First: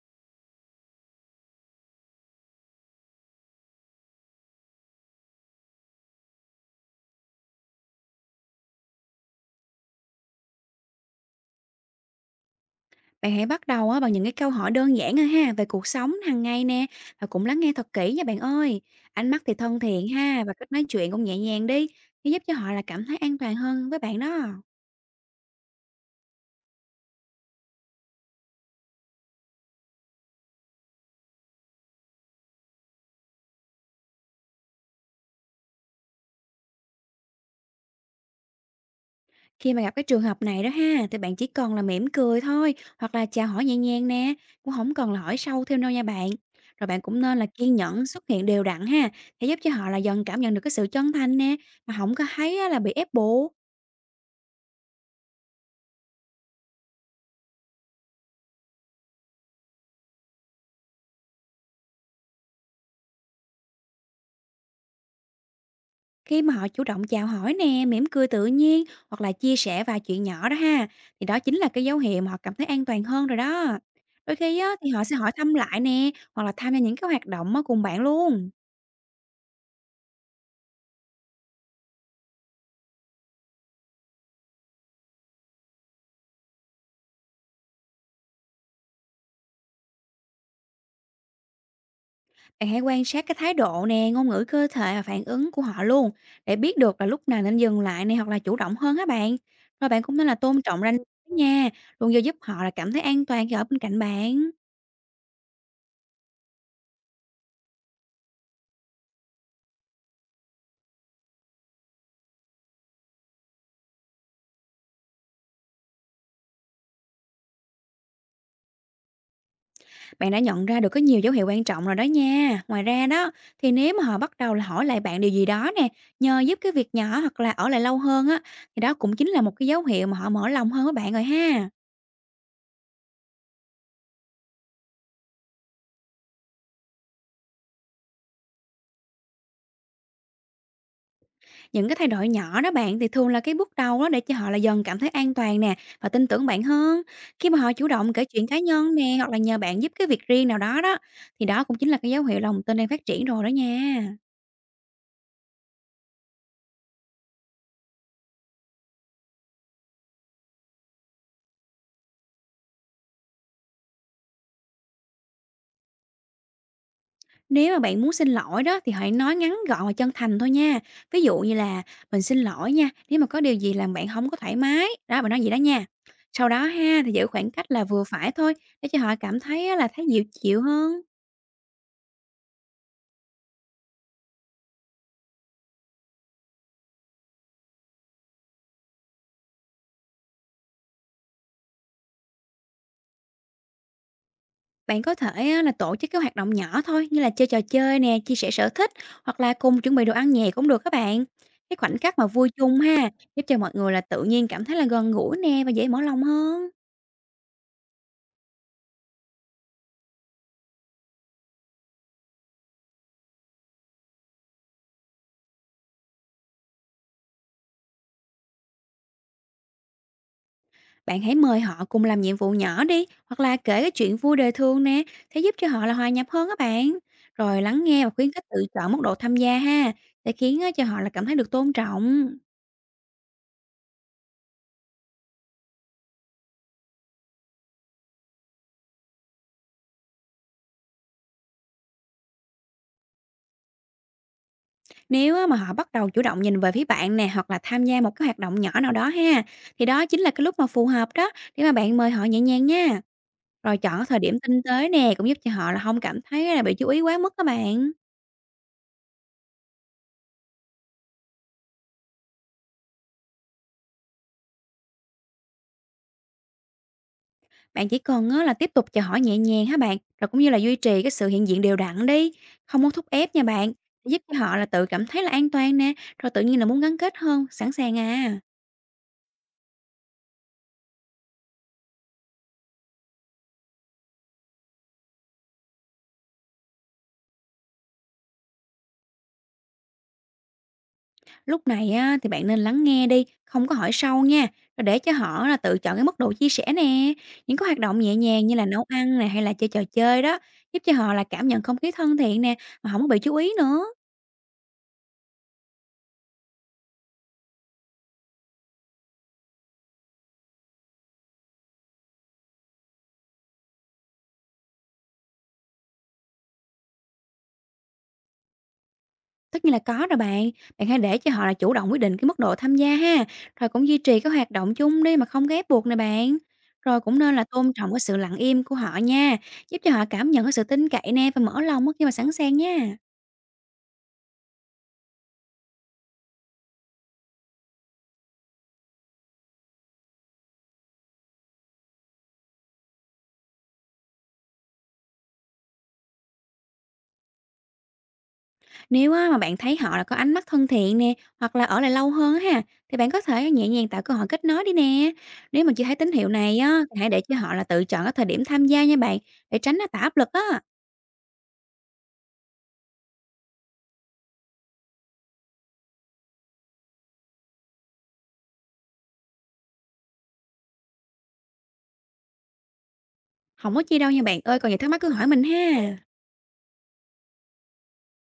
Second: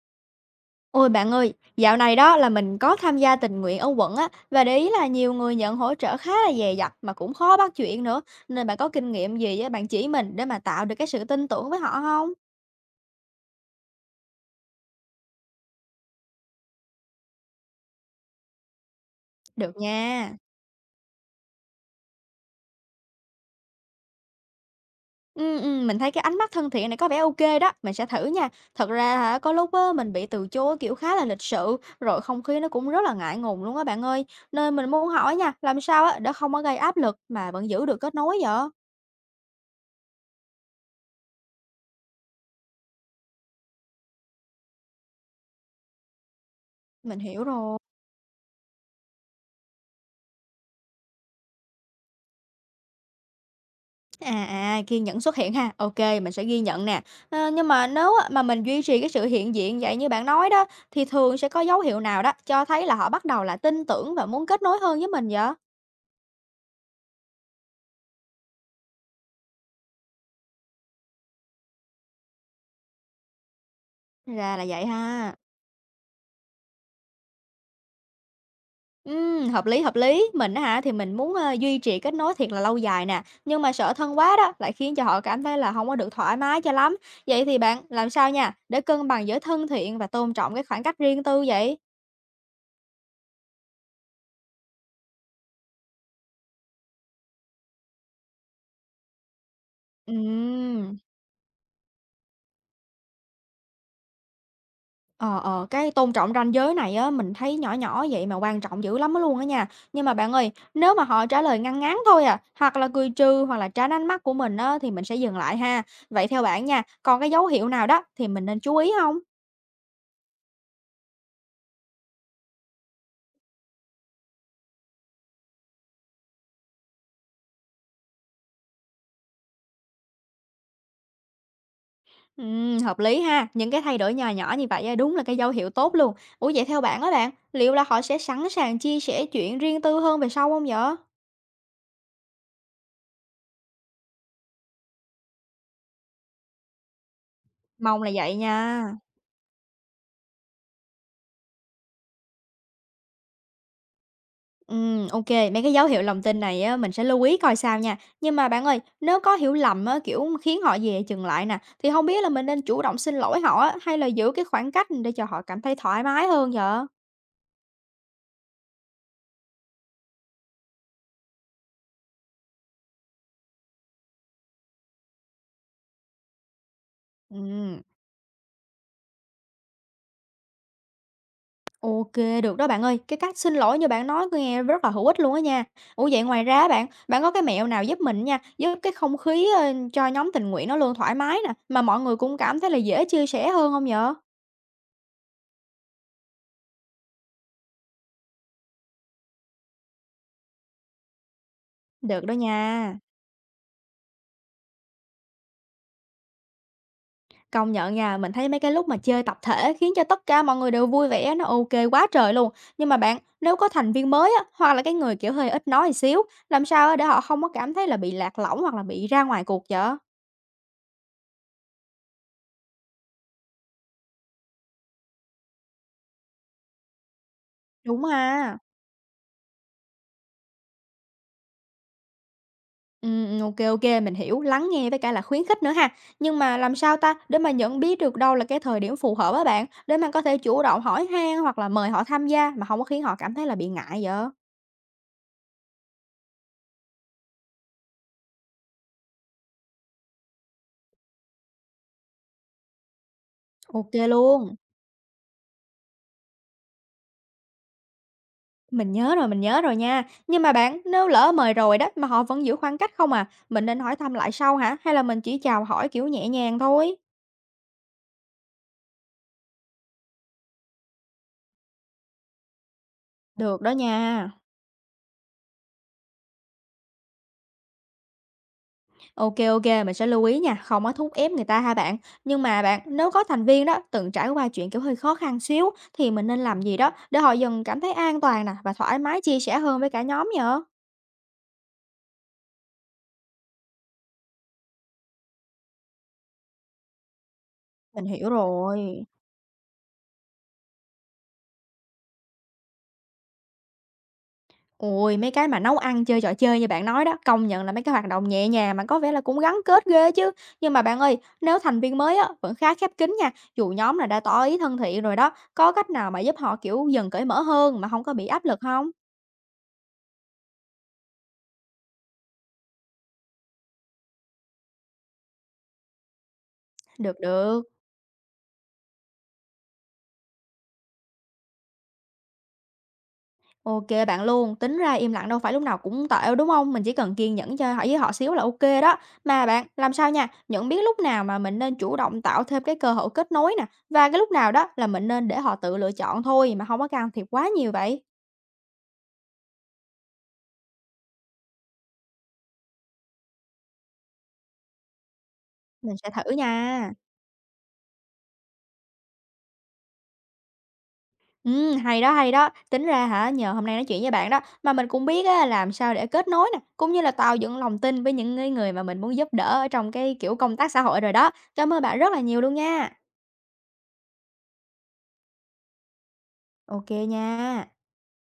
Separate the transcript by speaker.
Speaker 1: Ôi bạn ơi, dạo này đó là mình có tham gia tình nguyện ở quận á, và để ý là nhiều người nhận hỗ trợ khá là dè dặt mà cũng khó bắt chuyện nữa. Nên bạn có kinh nghiệm gì á bạn chỉ mình để mà tạo được cái sự tin tưởng với họ không?
Speaker 2: Bạn hãy bắt đầu á bằng những cái câu hỏi đơn giản thôi ha, về cuộc sống hàng ngày nè, và cũng lắng nghe thật kỹ nha bạn ơi. Ánh mắt thì
Speaker 1: Được
Speaker 2: thân thiện
Speaker 1: nha.
Speaker 2: ha, và cách nói chuyện cũng nhẹ nhàng đi, để giúp cho họ là cảm thấy an toàn hơn với bạn đó.
Speaker 1: Ừ, mình thấy cái ánh mắt thân thiện này có vẻ ok đó, mình sẽ thử nha. Thật ra hả, có lúc á, mình bị từ chối kiểu khá là lịch sự, rồi không khí nó cũng rất là ngại ngùng luôn á bạn ơi. Nên mình muốn hỏi nha, làm sao á để không có gây áp lực mà vẫn giữ được kết nối vậy?
Speaker 2: Khi mà gặp cái trường hợp này đó ha, thì bạn chỉ cần là mỉm cười thôi, hoặc là chào hỏi nhẹ nhàng nè, cũng không cần là hỏi sâu thêm đâu nha bạn. Rồi bạn
Speaker 1: Mình
Speaker 2: cũng nên
Speaker 1: hiểu
Speaker 2: là kiên
Speaker 1: rồi.
Speaker 2: nhẫn xuất hiện đều đặn ha, để giúp cho họ là dần cảm nhận được cái sự chân thành nè, mà không có thấy á là bị ép buộc.
Speaker 1: À, à, kiên nhẫn xuất hiện ha. Ok, mình sẽ ghi nhận nè. Ờ, nhưng mà nếu á mà mình duy trì cái sự hiện diện vậy như bạn nói đó, thì thường sẽ có dấu hiệu nào đó cho thấy là họ bắt đầu là tin tưởng và muốn kết nối hơn với mình vậy?
Speaker 2: Khi mà họ chủ động chào hỏi nè, mỉm cười tự nhiên hoặc là chia sẻ vài chuyện nhỏ đó ha, thì đó chính là cái dấu hiệu mà họ cảm thấy an toàn hơn rồi đó. Đôi
Speaker 1: Ra
Speaker 2: khi
Speaker 1: là
Speaker 2: á,
Speaker 1: vậy
Speaker 2: thì họ sẽ hỏi
Speaker 1: ha.
Speaker 2: thăm lại nè, hoặc là tham gia những cái hoạt động á, cùng bạn luôn.
Speaker 1: Ừm, hợp lý. Mình á hả thì mình muốn ờ, duy trì kết nối thiệt là lâu dài nè, nhưng mà sợ thân quá đó lại khiến cho họ cảm thấy là không có được thoải mái cho lắm. Vậy thì bạn làm sao nha để cân bằng giữa thân thiện và tôn trọng cái khoảng cách riêng tư vậy?
Speaker 2: Bạn hãy quan sát cái thái độ nè, ngôn ngữ cơ thể và phản ứng của họ luôn, để biết được là lúc nào nên dừng lại nè, hoặc là chủ động hơn hả bạn. Rồi bạn cũng nên là tôn trọng
Speaker 1: Ừm.
Speaker 2: ranh giới nha, luôn do giúp họ là cảm thấy an toàn khi ở bên cạnh bạn.
Speaker 1: Ờ, cái tôn trọng ranh giới này á, mình thấy nhỏ nhỏ vậy mà quan trọng dữ lắm á luôn á nha. Nhưng mà bạn ơi, nếu mà họ trả lời ngăn ngắn thôi à, hoặc là cười trừ hoặc là tránh ánh mắt của mình á, thì mình sẽ dừng lại ha. Vậy theo bạn nha, còn cái dấu hiệu nào đó thì mình nên chú ý không?
Speaker 2: Bạn đã nhận ra được có nhiều dấu hiệu quan trọng rồi đó nha. Ngoài ra đó, thì nếu mà họ bắt đầu là hỏi lại bạn điều gì đó nè, nhờ giúp cái việc nhỏ hoặc là ở lại lâu hơn á, thì đó cũng chính là một cái dấu hiệu mà họ mở lòng hơn với bạn rồi ha.
Speaker 1: Hợp lý ha, những cái thay đổi nhỏ nhỏ như vậy á, đúng là cái dấu hiệu tốt luôn. Ủa vậy theo bạn á bạn, liệu là họ sẽ sẵn sàng chia sẻ chuyện riêng tư hơn về sau không vậy?
Speaker 2: Những cái thay đổi nhỏ đó bạn thì thường là cái bước đầu đó, để cho họ là dần cảm thấy an toàn nè và tin tưởng bạn hơn. Khi mà họ chủ
Speaker 1: Mong là
Speaker 2: động kể
Speaker 1: vậy
Speaker 2: chuyện cá
Speaker 1: nha.
Speaker 2: nhân nè, hoặc là nhờ bạn giúp cái việc riêng nào đó đó, thì đó cũng chính là cái dấu hiệu lòng tin đang phát triển rồi đó nha.
Speaker 1: Ô, mấy cái dấu hiệu lòng tin này á, mình sẽ lưu ý coi sao nha. Nhưng mà bạn ơi, nếu có hiểu lầm á, kiểu, khiến họ dè chừng lại nè, thì không biết là mình nên chủ động xin lỗi họ á, hay là giữ cái khoảng cách để cho họ cảm thấy thoải mái hơn vậy?
Speaker 2: Nếu mà bạn muốn xin lỗi đó, thì hãy nói ngắn gọn và chân thành thôi nha. Ví dụ như là mình xin lỗi nha, nếu mà có điều gì làm bạn không có thoải mái, đó bạn nói gì đó nha. Sau đó ha, thì giữ khoảng cách
Speaker 1: Ừm,
Speaker 2: là vừa phải thôi, để cho họ cảm thấy á là thấy dịu chịu hơn.
Speaker 1: ô, được đó bạn ơi. Cái cách xin lỗi như bạn nói nghe rất là hữu ích luôn á nha. Ủa, vậy ngoài ra bạn, bạn có cái mẹo nào giúp mình nha, giúp cái không khí, cho nhóm tình nguyện nó luôn thoải mái nè, mà mọi người cũng cảm thấy là dễ chia sẻ hơn không vậy?
Speaker 2: Bạn có thể á là tổ chức cái hoạt động nhỏ thôi, như là chơi trò chơi nè, chia sẻ sở thích, hoặc là cùng chuẩn bị đồ ăn nhẹ cũng được các bạn. Cái khoảnh khắc
Speaker 1: Được
Speaker 2: mà
Speaker 1: đó
Speaker 2: vui chung
Speaker 1: nha.
Speaker 2: ha, giúp cho mọi người là tự nhiên cảm thấy là gần gũi nè và dễ mở lòng hơn.
Speaker 1: Công nhận nha, mình thấy mấy cái lúc mà chơi tập thể khiến cho tất cả mọi người đều vui vẻ, nó OK quá trời luôn. Nhưng mà bạn, nếu có thành viên mới á, hoặc là cái người, kiểu, hơi ít nói một xíu, làm sao á để họ không có cảm thấy là bị lạc lõng hoặc là bị ra ngoài cuộc vậy?
Speaker 2: Bạn hãy mời họ cùng làm nhiệm vụ nhỏ đi, hoặc là kể cái chuyện vui đời thường nè, sẽ giúp cho họ là hòa nhập hơn các bạn. Rồi lắng
Speaker 1: Đúng
Speaker 2: nghe và khuyến khích
Speaker 1: ha.
Speaker 2: tự chọn mức độ tham gia ha, sẽ khiến á, cho họ là cảm thấy được tôn trọng.
Speaker 1: Ừm, OK, mình hiểu, lắng nghe với cả là khuyến khích nữa ha. Nhưng mà làm sao ta để mà nhận biết được đâu là cái thời điểm phù hợp á bạn, để mà có thể chủ động hỏi han hoặc là mời họ tham gia mà không có khiến họ cảm thấy là bị ngại vậy?
Speaker 2: Nếu á, mà họ bắt đầu chủ động nhìn về phía bạn nè, hoặc là tham gia một cái hoạt động nhỏ nào đó ha, thì đó chính là cái lúc mà phù hợp đó, để mà bạn mời họ nhẹ nhàng nha. Rồi
Speaker 1: OK
Speaker 2: chọn cái thời điểm
Speaker 1: luôn.
Speaker 2: tinh tế nè, cũng giúp cho họ là không cảm thấy là bị chú ý quá mức các bạn.
Speaker 1: Mình nhớ rồi nha. Nhưng mà bạn, nếu lỡ mời rồi đó mà họ vẫn giữ khoảng cách không à, mình nên hỏi thăm lại sau hả? Hay là mình chỉ chào hỏi kiểu nhẹ nhàng thôi?
Speaker 2: Bạn chỉ cần á là tiếp tục chào hỏi nhẹ nhàng hả bạn, rồi cũng như là duy trì cái sự hiện diện đều đặn đi, không muốn thúc ép nha
Speaker 1: Được đó
Speaker 2: bạn, giúp
Speaker 1: nha.
Speaker 2: cho họ là tự cảm thấy là an toàn nè, rồi tự nhiên là muốn gắn kết hơn, sẵn sàng à.
Speaker 1: Ok ok, mình sẽ lưu ý nha, không có thúc ép người ta ha bạn. Nhưng mà bạn, nếu có thành viên đó từng trải qua chuyện kiểu hơi khó khăn xíu thì mình nên làm gì đó để họ dần cảm thấy an toàn nè và thoải mái chia sẻ hơn với cả nhóm nhờ?
Speaker 2: Lúc này á, thì bạn nên lắng nghe đi, không có hỏi sâu nha, rồi để cho họ là tự chọn cái mức độ chia sẻ nè. Những cái hoạt động
Speaker 1: Mình
Speaker 2: nhẹ
Speaker 1: hiểu
Speaker 2: nhàng như là nấu
Speaker 1: rồi.
Speaker 2: ăn nè, hay là chơi trò chơi đó, giúp cho họ là cảm nhận không khí thân thiện nè, mà không có bị chú ý nữa.
Speaker 1: Ôi, mấy cái mà nấu ăn, chơi trò chơi như bạn nói đó, công nhận là mấy cái hoạt động nhẹ nhàng mà có vẻ là cũng gắn kết ghê chứ. Nhưng mà bạn ơi, nếu thành viên mới á, vẫn khá khép kín nha, dù nhóm là đã tỏ ý thân thiện rồi đó, có cách nào mà giúp họ kiểu dần cởi mở hơn mà không có bị áp lực không?
Speaker 2: Tất nhiên là có rồi bạn, bạn hãy để cho họ là chủ động quyết định cái mức độ tham gia ha, rồi cũng duy trì các hoạt động chung đi, mà không ghép buộc nè bạn. Rồi
Speaker 1: Được,
Speaker 2: cũng nên là
Speaker 1: được,
Speaker 2: tôn trọng cái sự lặng im của họ nha, giúp cho họ cảm nhận cái sự tin cậy nè và mở lòng á khi mà sẵn sàng nha.
Speaker 1: OK bạn luôn, tính ra im lặng đâu phải lúc nào cũng tệ, đúng không? Mình chỉ cần kiên nhẫn cho họ với họ xíu là OK đó. Mà bạn, làm sao nha, nhận biết lúc nào mà mình nên chủ động tạo thêm cái cơ hội kết nối nè, và cái lúc nào đó là mình nên để họ tự lựa chọn thôi mà không có can thiệp quá nhiều vậy?
Speaker 2: Nếu á, mà bạn thấy họ là có ánh mắt thân thiện nè, hoặc là ở lại lâu hơn á ha, thì bạn có thể nhẹ nhàng tạo cơ hội kết nối đi nè. Nếu mà chưa
Speaker 1: Mình
Speaker 2: thấy
Speaker 1: sẽ
Speaker 2: tín hiệu
Speaker 1: thử
Speaker 2: này á,
Speaker 1: nha.
Speaker 2: thì hãy để cho họ là tự chọn cái thời điểm tham gia nha bạn, để tránh nó tạo áp lực á.
Speaker 1: Ừm, hay đó. Tính ra hả, nhờ hôm nay nói chuyện với bạn đó, mà mình cũng biết á, làm sao để kết nối nè, cũng như là tạo dựng lòng tin với những cái người mà mình muốn giúp đỡ ở trong cái, kiểu, công tác xã hội rồi đó. Cảm ơn bạn rất là nhiều luôn nha.
Speaker 2: Không có chi đâu nha bạn ơi, còn gì thắc mắc cứ hỏi mình ha.
Speaker 1: Ok nha.